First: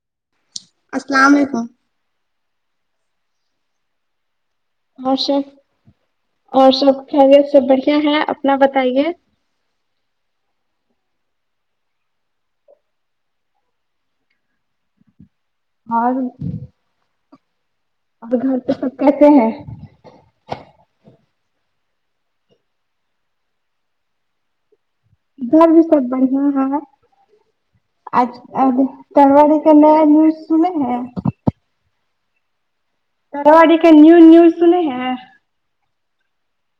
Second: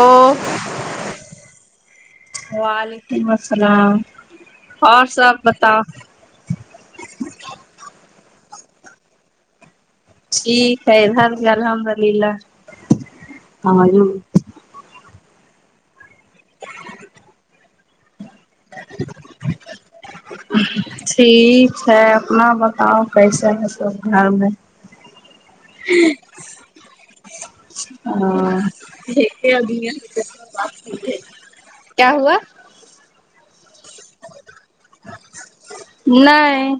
ا السلام علیکم وعلیکم السلام اور سب بتا اور سب خیریت سے بڑھیا ہے اپنا بتائیے ٹھیک ہے ادھر بھی الحمد للہ اور اور گھر پہ سب کیسے ہیں ٹھییک ہے اپنا بتاؤ کیسے ہے سب گھر میں گھر بھی سب بڑھیا ہے آج ہاں آج تلواڑی کا نیا نیوز سنے ہیں کیا ہوا [unintelligible] کا نیوز نیوز سنے ہیں نہیں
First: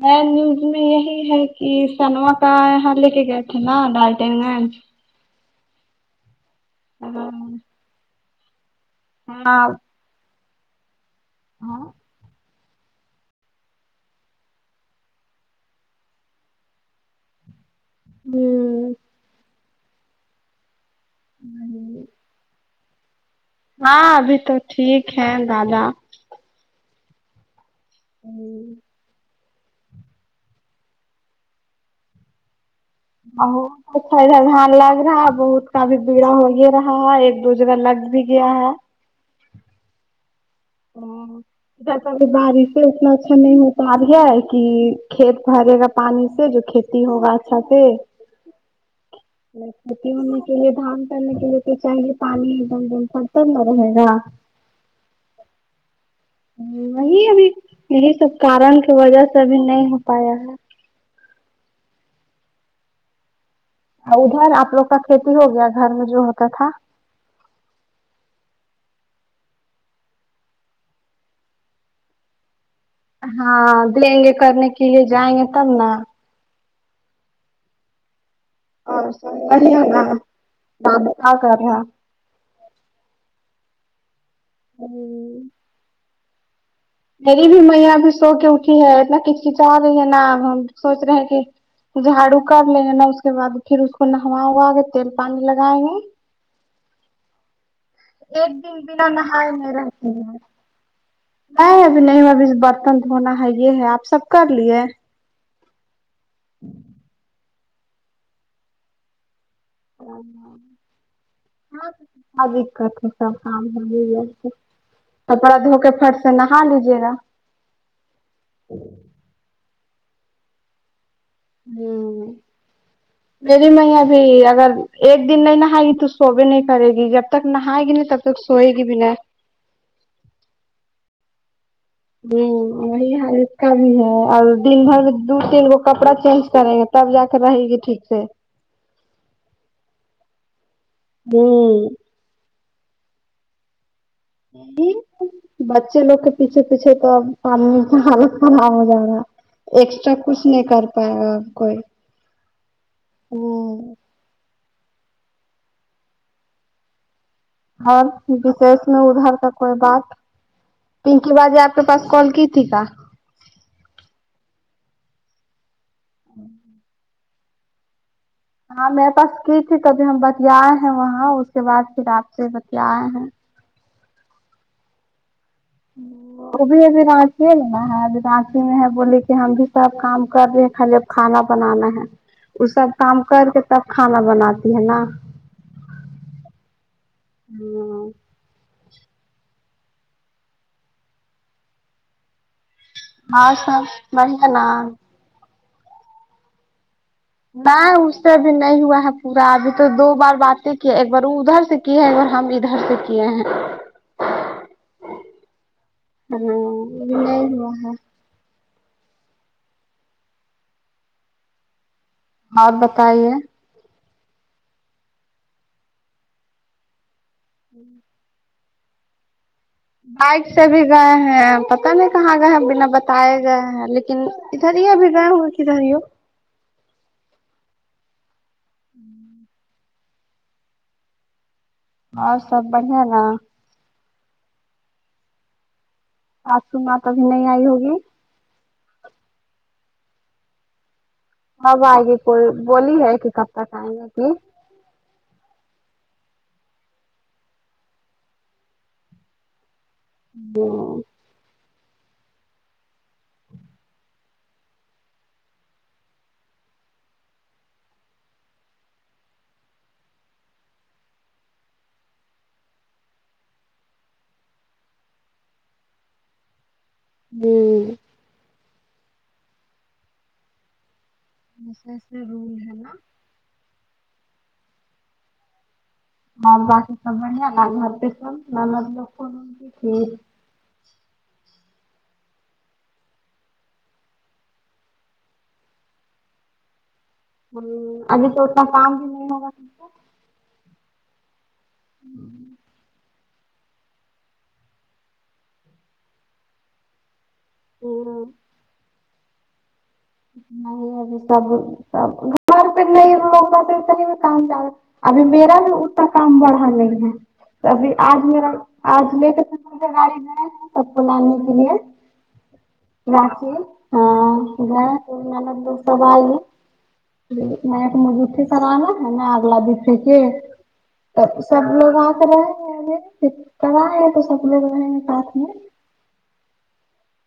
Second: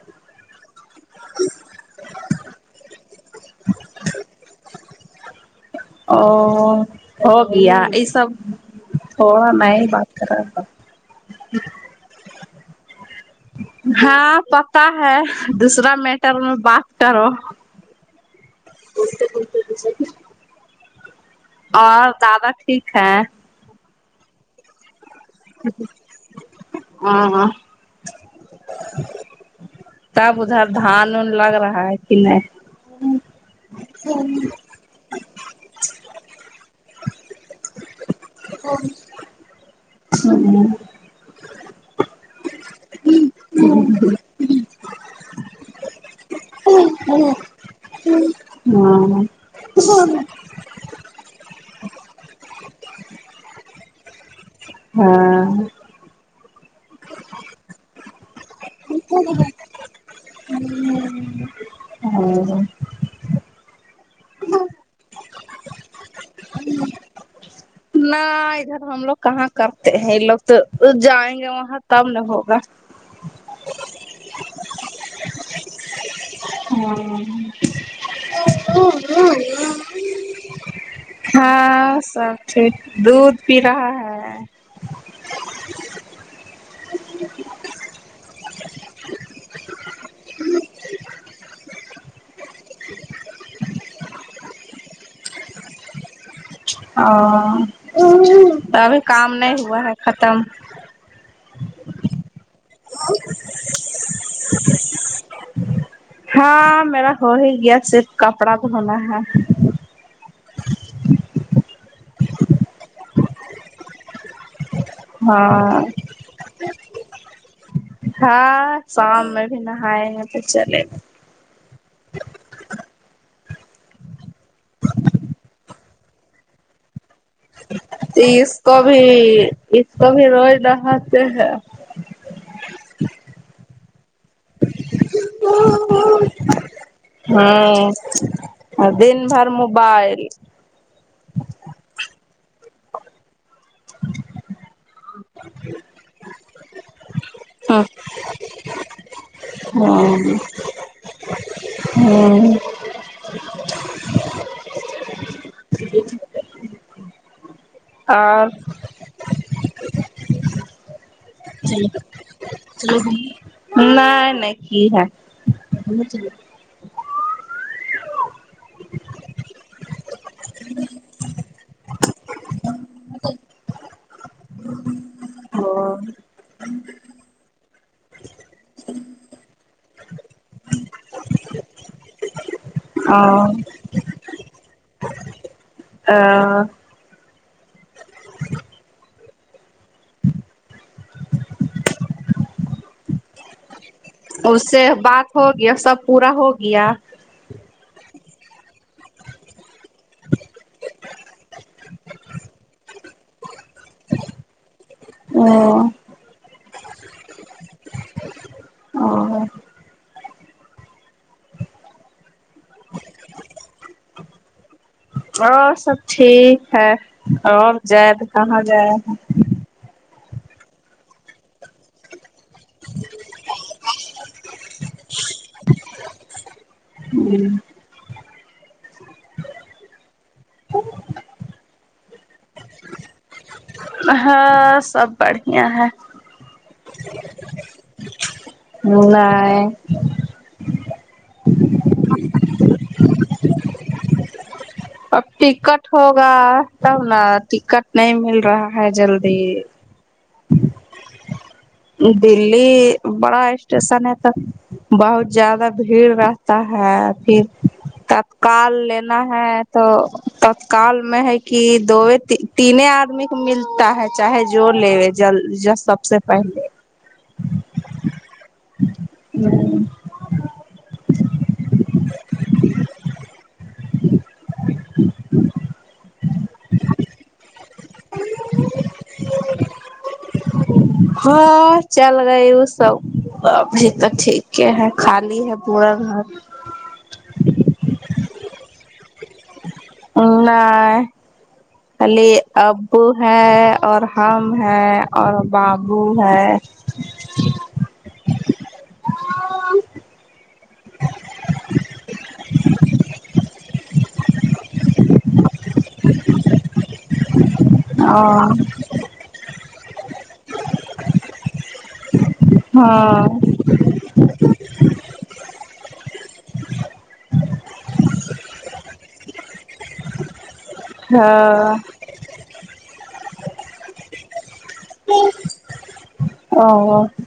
میں نیوز میں یہی یہ ہے کہ سنوا کا یہاں لے کے گئے تھے نہ ڈالٹین میں او ہو ہاں گیا ای سب تو میں ہی بات کر رہا تھا ہاں ہاں پتہ ہے دوسرا میٹر میں بات کرو ھمم [unintelligible] اور دادا ٹھیک ہیں ہاں ابھی تو ٹھیک ہے دادا ا ہاں تب ادھر دھان ان لگ رہا ہے کہ نہیں اور اچھا ادھر ہاں لگ رہا ہے بہت کافی بگڑا ہو ہی رہا ہے ایک دوسرا لگ بھی گیا ہے ھممم ھمم بارش سے اتنا اچھی نہیں ہوپا رہی ہے کہ کھیت بھرے گا پانی سے جو کھیتی ہوگا اچھا سے ہاں کھیتی ہونے کے لیے دھان کرنے کے لیے تو چاہئے پانی ایک دم دم خرتر نہ رہے گا ہاں وہی ابھی یہی سب کارن کی وجہ سے ابھی نہیں ہو پارہا ہے [unintelligible] ہاں ادھر آپ لوگ کا کھیتی ہو گیا گھر میں جو ہوتا تھا ہاں ادھر ہم لوگ کہاں کرتے ہیں یہ لوگ تو جائیں گے وہاں تب نہ ہوگا ہاں گے کرنے کے لیے جائی [unintelligible] ں گے تب نہ ہاں اور سب بڑھیا نا رابطہ کر رہا ہاں سا قب دودھ پی رہا ہے [unintelligible] [unintelligible] بھی سو کے اٹھی ہے اتنا کچکچا رہی ہے نہ اب ہم سوچ رہے ہیں کہ جھاڑو کر لیں گے نہ اس کے بعد پھر اس کو نہوا ہوا کے تیل پانی لگائیں گے ا ایک دن ابھی بنا کام نہائے نہیں ہوا ہے ختم ا نہیں ابھی نہیں ابھی برتن دھونا ہے یہ ہے آپ سب کر لئے ہاں میرا ہو ہی گیا صرف کپڑا دھونا ہے [unintelligible] کپڑا دھو ہاں کے پھر سے نہا لیجئے گا ہاں شام میں بھی نہائے ہیں تو چلے ہوں میری مئیا بھی اگر ایک دن نہیں نہائے گی تو سو بھی نہیں کرے گی جب تک نہائے گی نہیں تب تک اس سوئے کو گی بھی نہیں اس کو بھی روز نہتے ہے [unintelligible] اور دن بھر میں دو تین گو کپڑا چینج کریں گے تب جا کے رہے گی ٹھیک سے ہ دن بھر موبائل [unintelligible] بچے لوگ کے پیچھے پیچھے تو امی ہ کا حالت خراب ہو جا را ایکسٹرا کچھ نہیں کر پائے آپ کوئی ہ اور اڈئیر کا کوئی بات اور [unintelligible] ان کی باجی اپ کے پاس کال کی تھی کہ نہ نہیں ہے ہاں میرے پاس کی تھی کبھی ہم بتیایے ہیں وہاں اس کے بعد پھر آپ سے بتیائے ہیں ہاں وہ بھی ابھی راچی میں ہے ابھی راچی میں ہے بولی کہ ہم بھی سب کام کر رہے خالی اب کھانا بنانا ہے وہ سب کام کر کے تب کھانا بناتی ہے نا [inaudible] [unintelligible] [inaudible] ہاں سب بڑھیا اس نا سے بات ہو گیا سب پورا ہو گیا نہیں اس سے ابھی نہیں ہوا ہے پورا ابھی تو دو بار باتیں کی ایک بار ادھر سے کی ہیں اور ہم ادھر سے کیے ہیں [inaudible] نی ہوا ہے اور بتائیے اور سب ٹھیک ہے اور جائب کہاں جائے بائک سے بھی گئے ہیں پتہ نہیں کہاں گئے ہیں بنا بتائے گئے ہیں لن [unintelligible] ہوں ہ اور سب بڑھیا نا ہاں سب بڑھیا ہے اج تمہا پاس نہیں آئی ہوگی ملائی ابائیگی کول بولی ہے کہ کب تک آئیں ہو گی اب ٹکٹ ہوگا تب ن ٹکٹ نہیں مل رہا ہے جلدی ہ دلی بڑا اسٹیشن ہے تو بہت زیادہ بھیڑ رہتا ہے پھر تب کال لینا ہے تو تتکال میں ہے کہ دو تیننے آدمی کے ملتا ہے چاہے جو لیوے جل جس سب سے پہلے ہوں ہ جیسے اس میں رول ہے نا ہاں باقی سب بڑیا [unintelligible] لوگ کون ہوتی تھے چ ہاں چل گی ا سب ابھی تو ٹھیک ہی ہے خالی ہے پورا گھر ابھی تو اتنا کام بھی نہیں ہوگا کو [unintelligible] ہے اور ہم ہیں اور بابو ہے اور نہیں ابھی سب سب گھر پہ نہیں لوگ پات اتنے بھی کام جیادہ ابھی میرا بھی اتنا کام بڑا نہیں ہے ابھی آج اور میرا آج لے کے سک کے گاڑی بھر سب کو لانے کے لیے ہاں [unintelligible] [unintelligible] ہاں [unintelligible] [unintelligible]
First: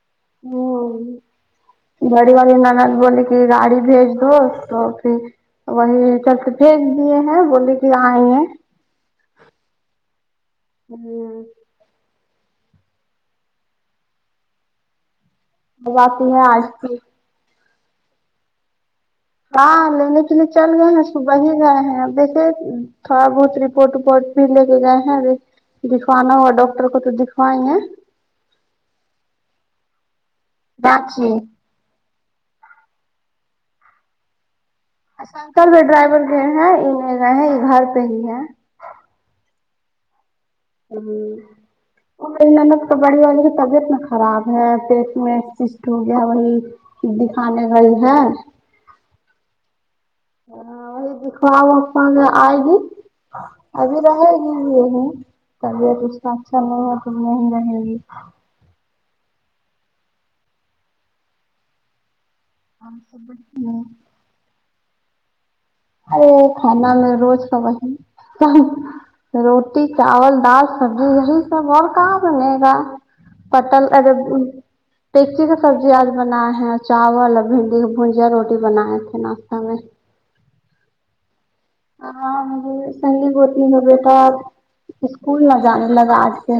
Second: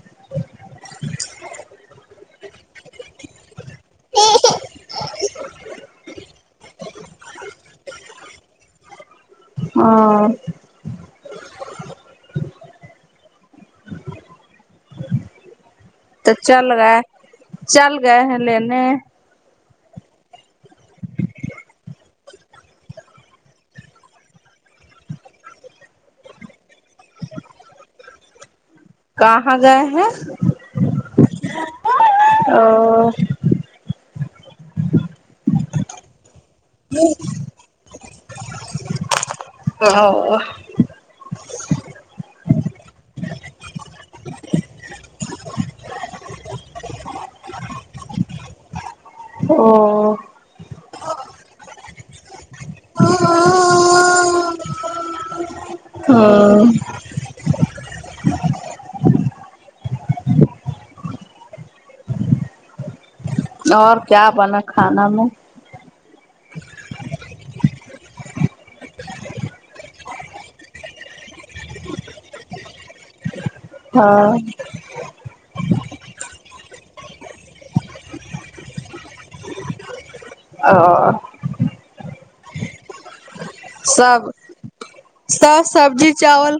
ہمم بڑی والی ننند بول کہ گاڑی بھیج دو تو پھر وہی چل کے بھیج دیے ہیں بولے کہ آئی ہیں ہاں ہوں اب آتی تو ہے آج چل کی گئے چل گئے ہیں لینے ہاں لینے کے لیے چل گئے ہیں صبح ہی گئے ہیں اب دیکھے تھوڑا بہت رپورٹ وپورٹ بھی لے کے گئے ہیں دکھوانا ہا ڈاکٹر ٹر کو بھی دکھائے ہے کہاں گئے ہیں [unintelligible] اور شنکر بھی ڈرائیور کے ہیں یہ گئے ہے یہ گھر پہ ہی ہے ا ہمم تو بڑی والے والے کی تبیت نہ خراب ہے پیٹ میں سسٹ ہو گیا ہے وہی دکھانے گئی ہے ا ہاں وہائی دکھوا سا آئے گی ہاں ابھی رہے ہی یہ تبیعت اس کا اچھا نہیں ہے [unintelligible] ہم سب اور کیا بنا کھانا میں ارے کھانا میں روز کا روٹی چاول دال سبزی یہی سب اور کا بنے گا ہاں [unintelligible] چی کی سبزی آج بناائے ہیں اور چاول اور بھنڈی بجیا روٹی بنائے تھے ناشتہ میں ا ہاں مے سنگی پور بیٹا سب اسکول نہ جانے لگا آج سے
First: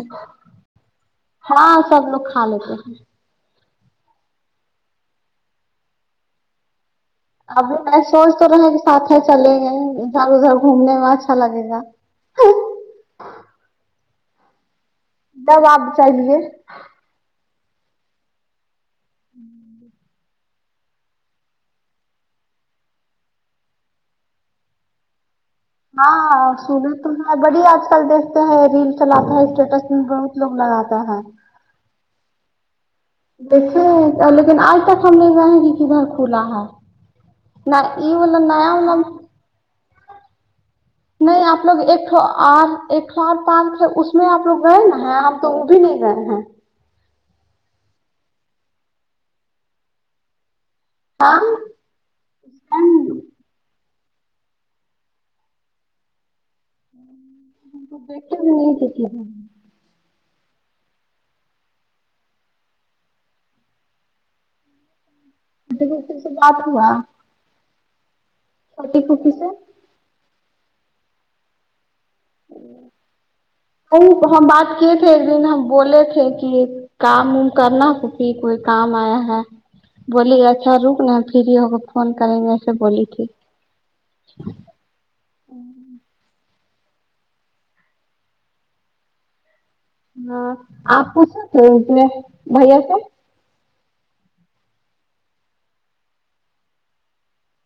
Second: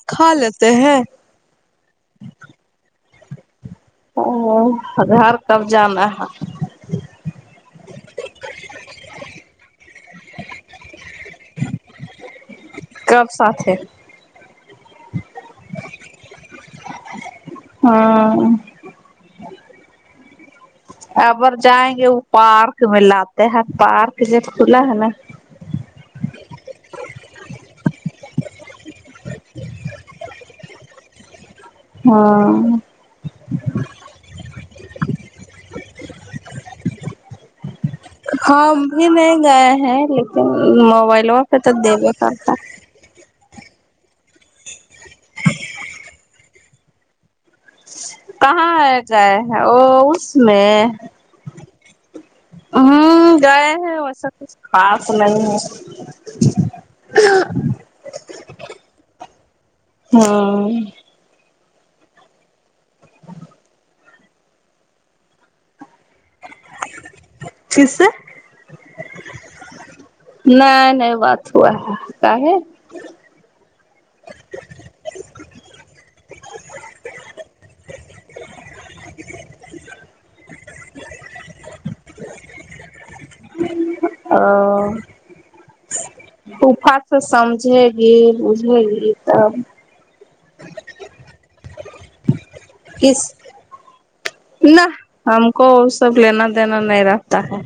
ہے ہاں سب لوگ کھا لیتے ہیں ہمم ہمم گار کب جانا ہے اب میں سوچ تو رہے کہ ساتھ میں چلیں گے ادھر ادھر گھومنے میں اچھا لگے گا ہاں کب ساتھ ہے جب آپ چاہیے ہاں ہوں اگر جائیں گے وہ پارک میں لاتے ہیں پارک جب کھلا ہے نا ہاں سنا تو ہے بھڑیہ آج کل دیکھتے ہیں ریل چلاتا ہے اسٹیٹس میں بہت لوگ لگاتا ہے ہاں دیکھیے لیکن آج تک ہم نہیں جیں ہے گے کدھر کھلا ہے نہ یہ والا نیا ہم والا بھی نہیں گئے ہیں لیکن موبائلوں نہیں پہ آپ تو لوگ دیبے ایک کرتا ایک پارک ہے اس میں آپ لوگ گئے نا ہے ہم تو وہ بھی نہیں گئے ہیں کہاں آ گئے ہیں وہ اس میں ہاں ہوں گئے ہیں ویسا کچھ خاص نہیں ہے دیکھ بھی نہیں کسی ہاں پھر سے بات ہوا کس سے کٹی پتی سے نہیں نہیں بات ہو ہے کا ہے وہ ہم بات کیے تھے ایک دن ہم بولے تھے کہ کام کرنا کسی کے کام آیا ہے بولی اچھا رک نا پری ہی ہوکے فون کریں گے اسے بولی تھی ا ہمم طوفات سے سمجھے گی بجھے گی تب ہاں آپو س [unintelligible] تو انے بھیا سے کس نہ ہم کو سب لینا دینا نہیں رہتا ہے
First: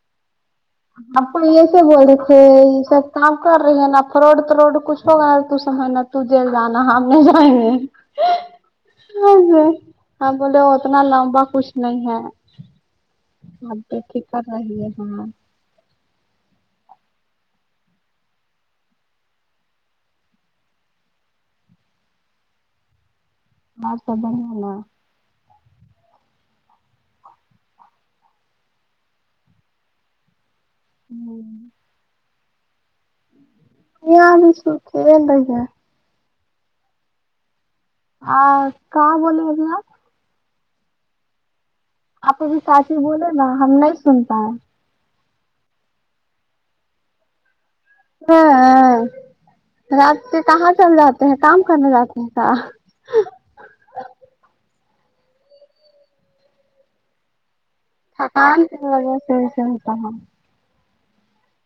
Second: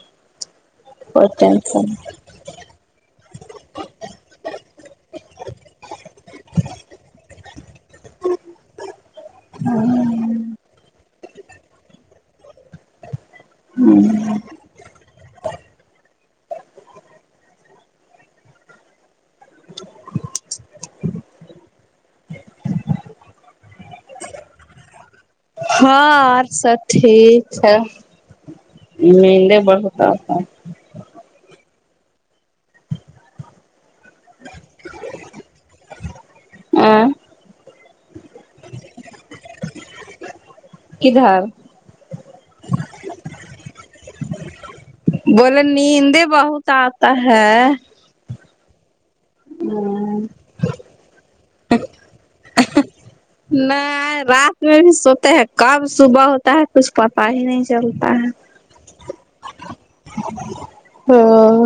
آپ کوئی تو ایسے ٹینشن بولے یہ سب کام کر رہی ہیں نا فروڈ تروڈ کچھ ہوگا تو سا محنت چل جانا ہم نہیں جائیں گے ہاں بولے اتنا لمبا کچھ نہیں ہے آب دیکھی کر رہی ہے فون ما سابامن ہونا ہاں اور سب ٹھیک ہے مہندی بڑو ساتھ ساتھ ہوں یہیا بھی سرکھے رہی ہے ا آ کہاں بولے ابھی آپ کدھر آپ ابھی ساتھی بولے نا ہم نہیں سن پائے بولے نیندیں بہت آتا ہے ہاں ہاں رات کہاں چل جاتے ہیں کام کرنے جاتے ہیں کیا نہیں رات میں بھی سوتے ہیں کب صبح ہوتا ہے کچھ پتہ ہی نہیں چلتا ہے تھکان سے ہوجاتا ہے ایسے ہوتا ہے ہاں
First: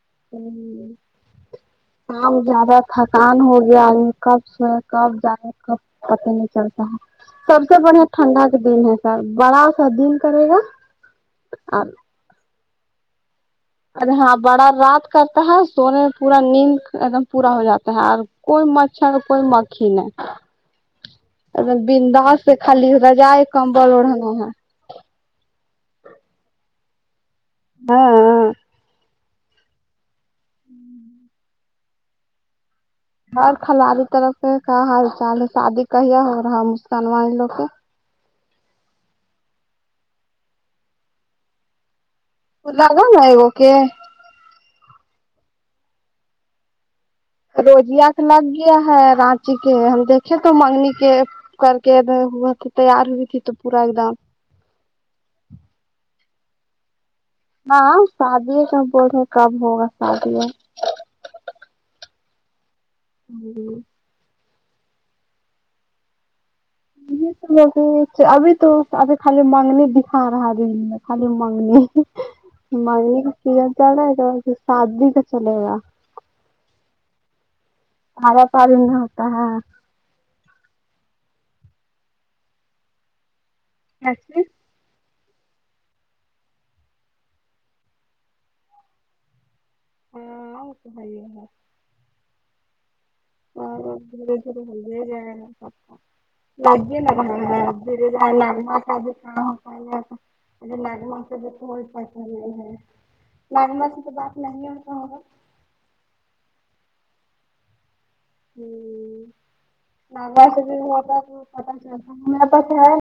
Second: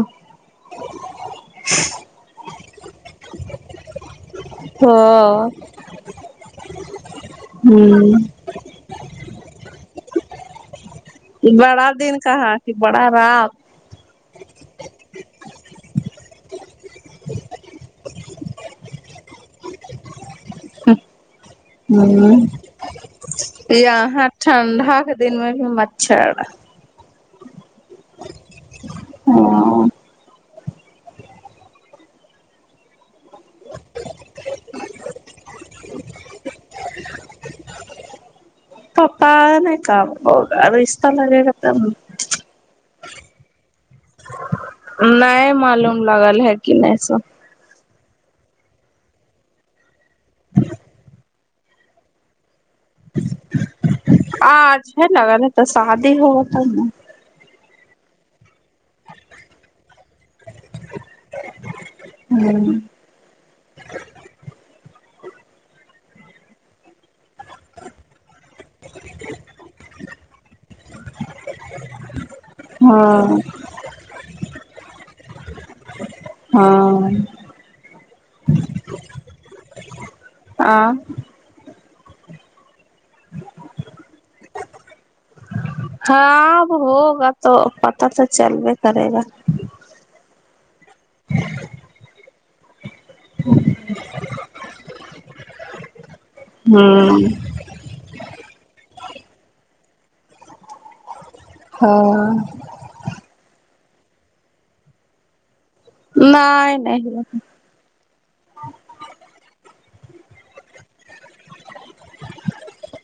[unintelligible] کام زیادہ تھکان ہو گیا ہے کب سوے کب ہاں جاگے پتہ نہیں چلتا ہے سب سے بڑھیا ٹھنڈا دن ہے سر بڑا سا دن کرے گا اور بڑا دن کہا کی بڑا رات ارے ہاں بڑا رات کرتا ہے سونے میں پورا نیند ایک دم پورا ہو جاتا ہے اور کوئی مچھر کوئی مکھی نہیں ایک دم بن داس ہوں سے خالی رضائی کمبل اڑھنا یہاں ہے [unintelligible] دن میں بھی مچھر ہاں اور کھلاڑی طرف سے کا حال چال شادی کہی یا ہو رہا مسکان ہم لوگ کے پتہ نہیں کب ہوگا رشتہ لگے گا تب [unintelligible] نہیں معلوم لگل ہے کی نہیں سو روجیا کے لگ گیا ہے رانچی کے ہے ہم دیکھے تو منگنی کے کر کے ہوا تیار ہوئی تھی تو پورا ایک دم آج ہے لگا نہیں تو شادی ہو گئی نا نہ شادی تو بولے کب ہوگا شادی ہمم [unintelligible] ابھی تو ابھی خالی منگنی دکھا رہا دن میں خالی مانگنی منگنی ہاں سی اے چلے گا تو شادی کا چلے گا ہاں تھارا تھاری نہیں ہوتا ہے آ اچھا ہاں اب ہوگا تو پتہ تو چلو کرے گا [unintelligible] [unintelligible] [inaudible] کوئی ہوں پسند ہاں نہیں ہے لگنا سے تو بات نہیں ہوتا ہوگا نہیں نہیں نہیں [unintelligible]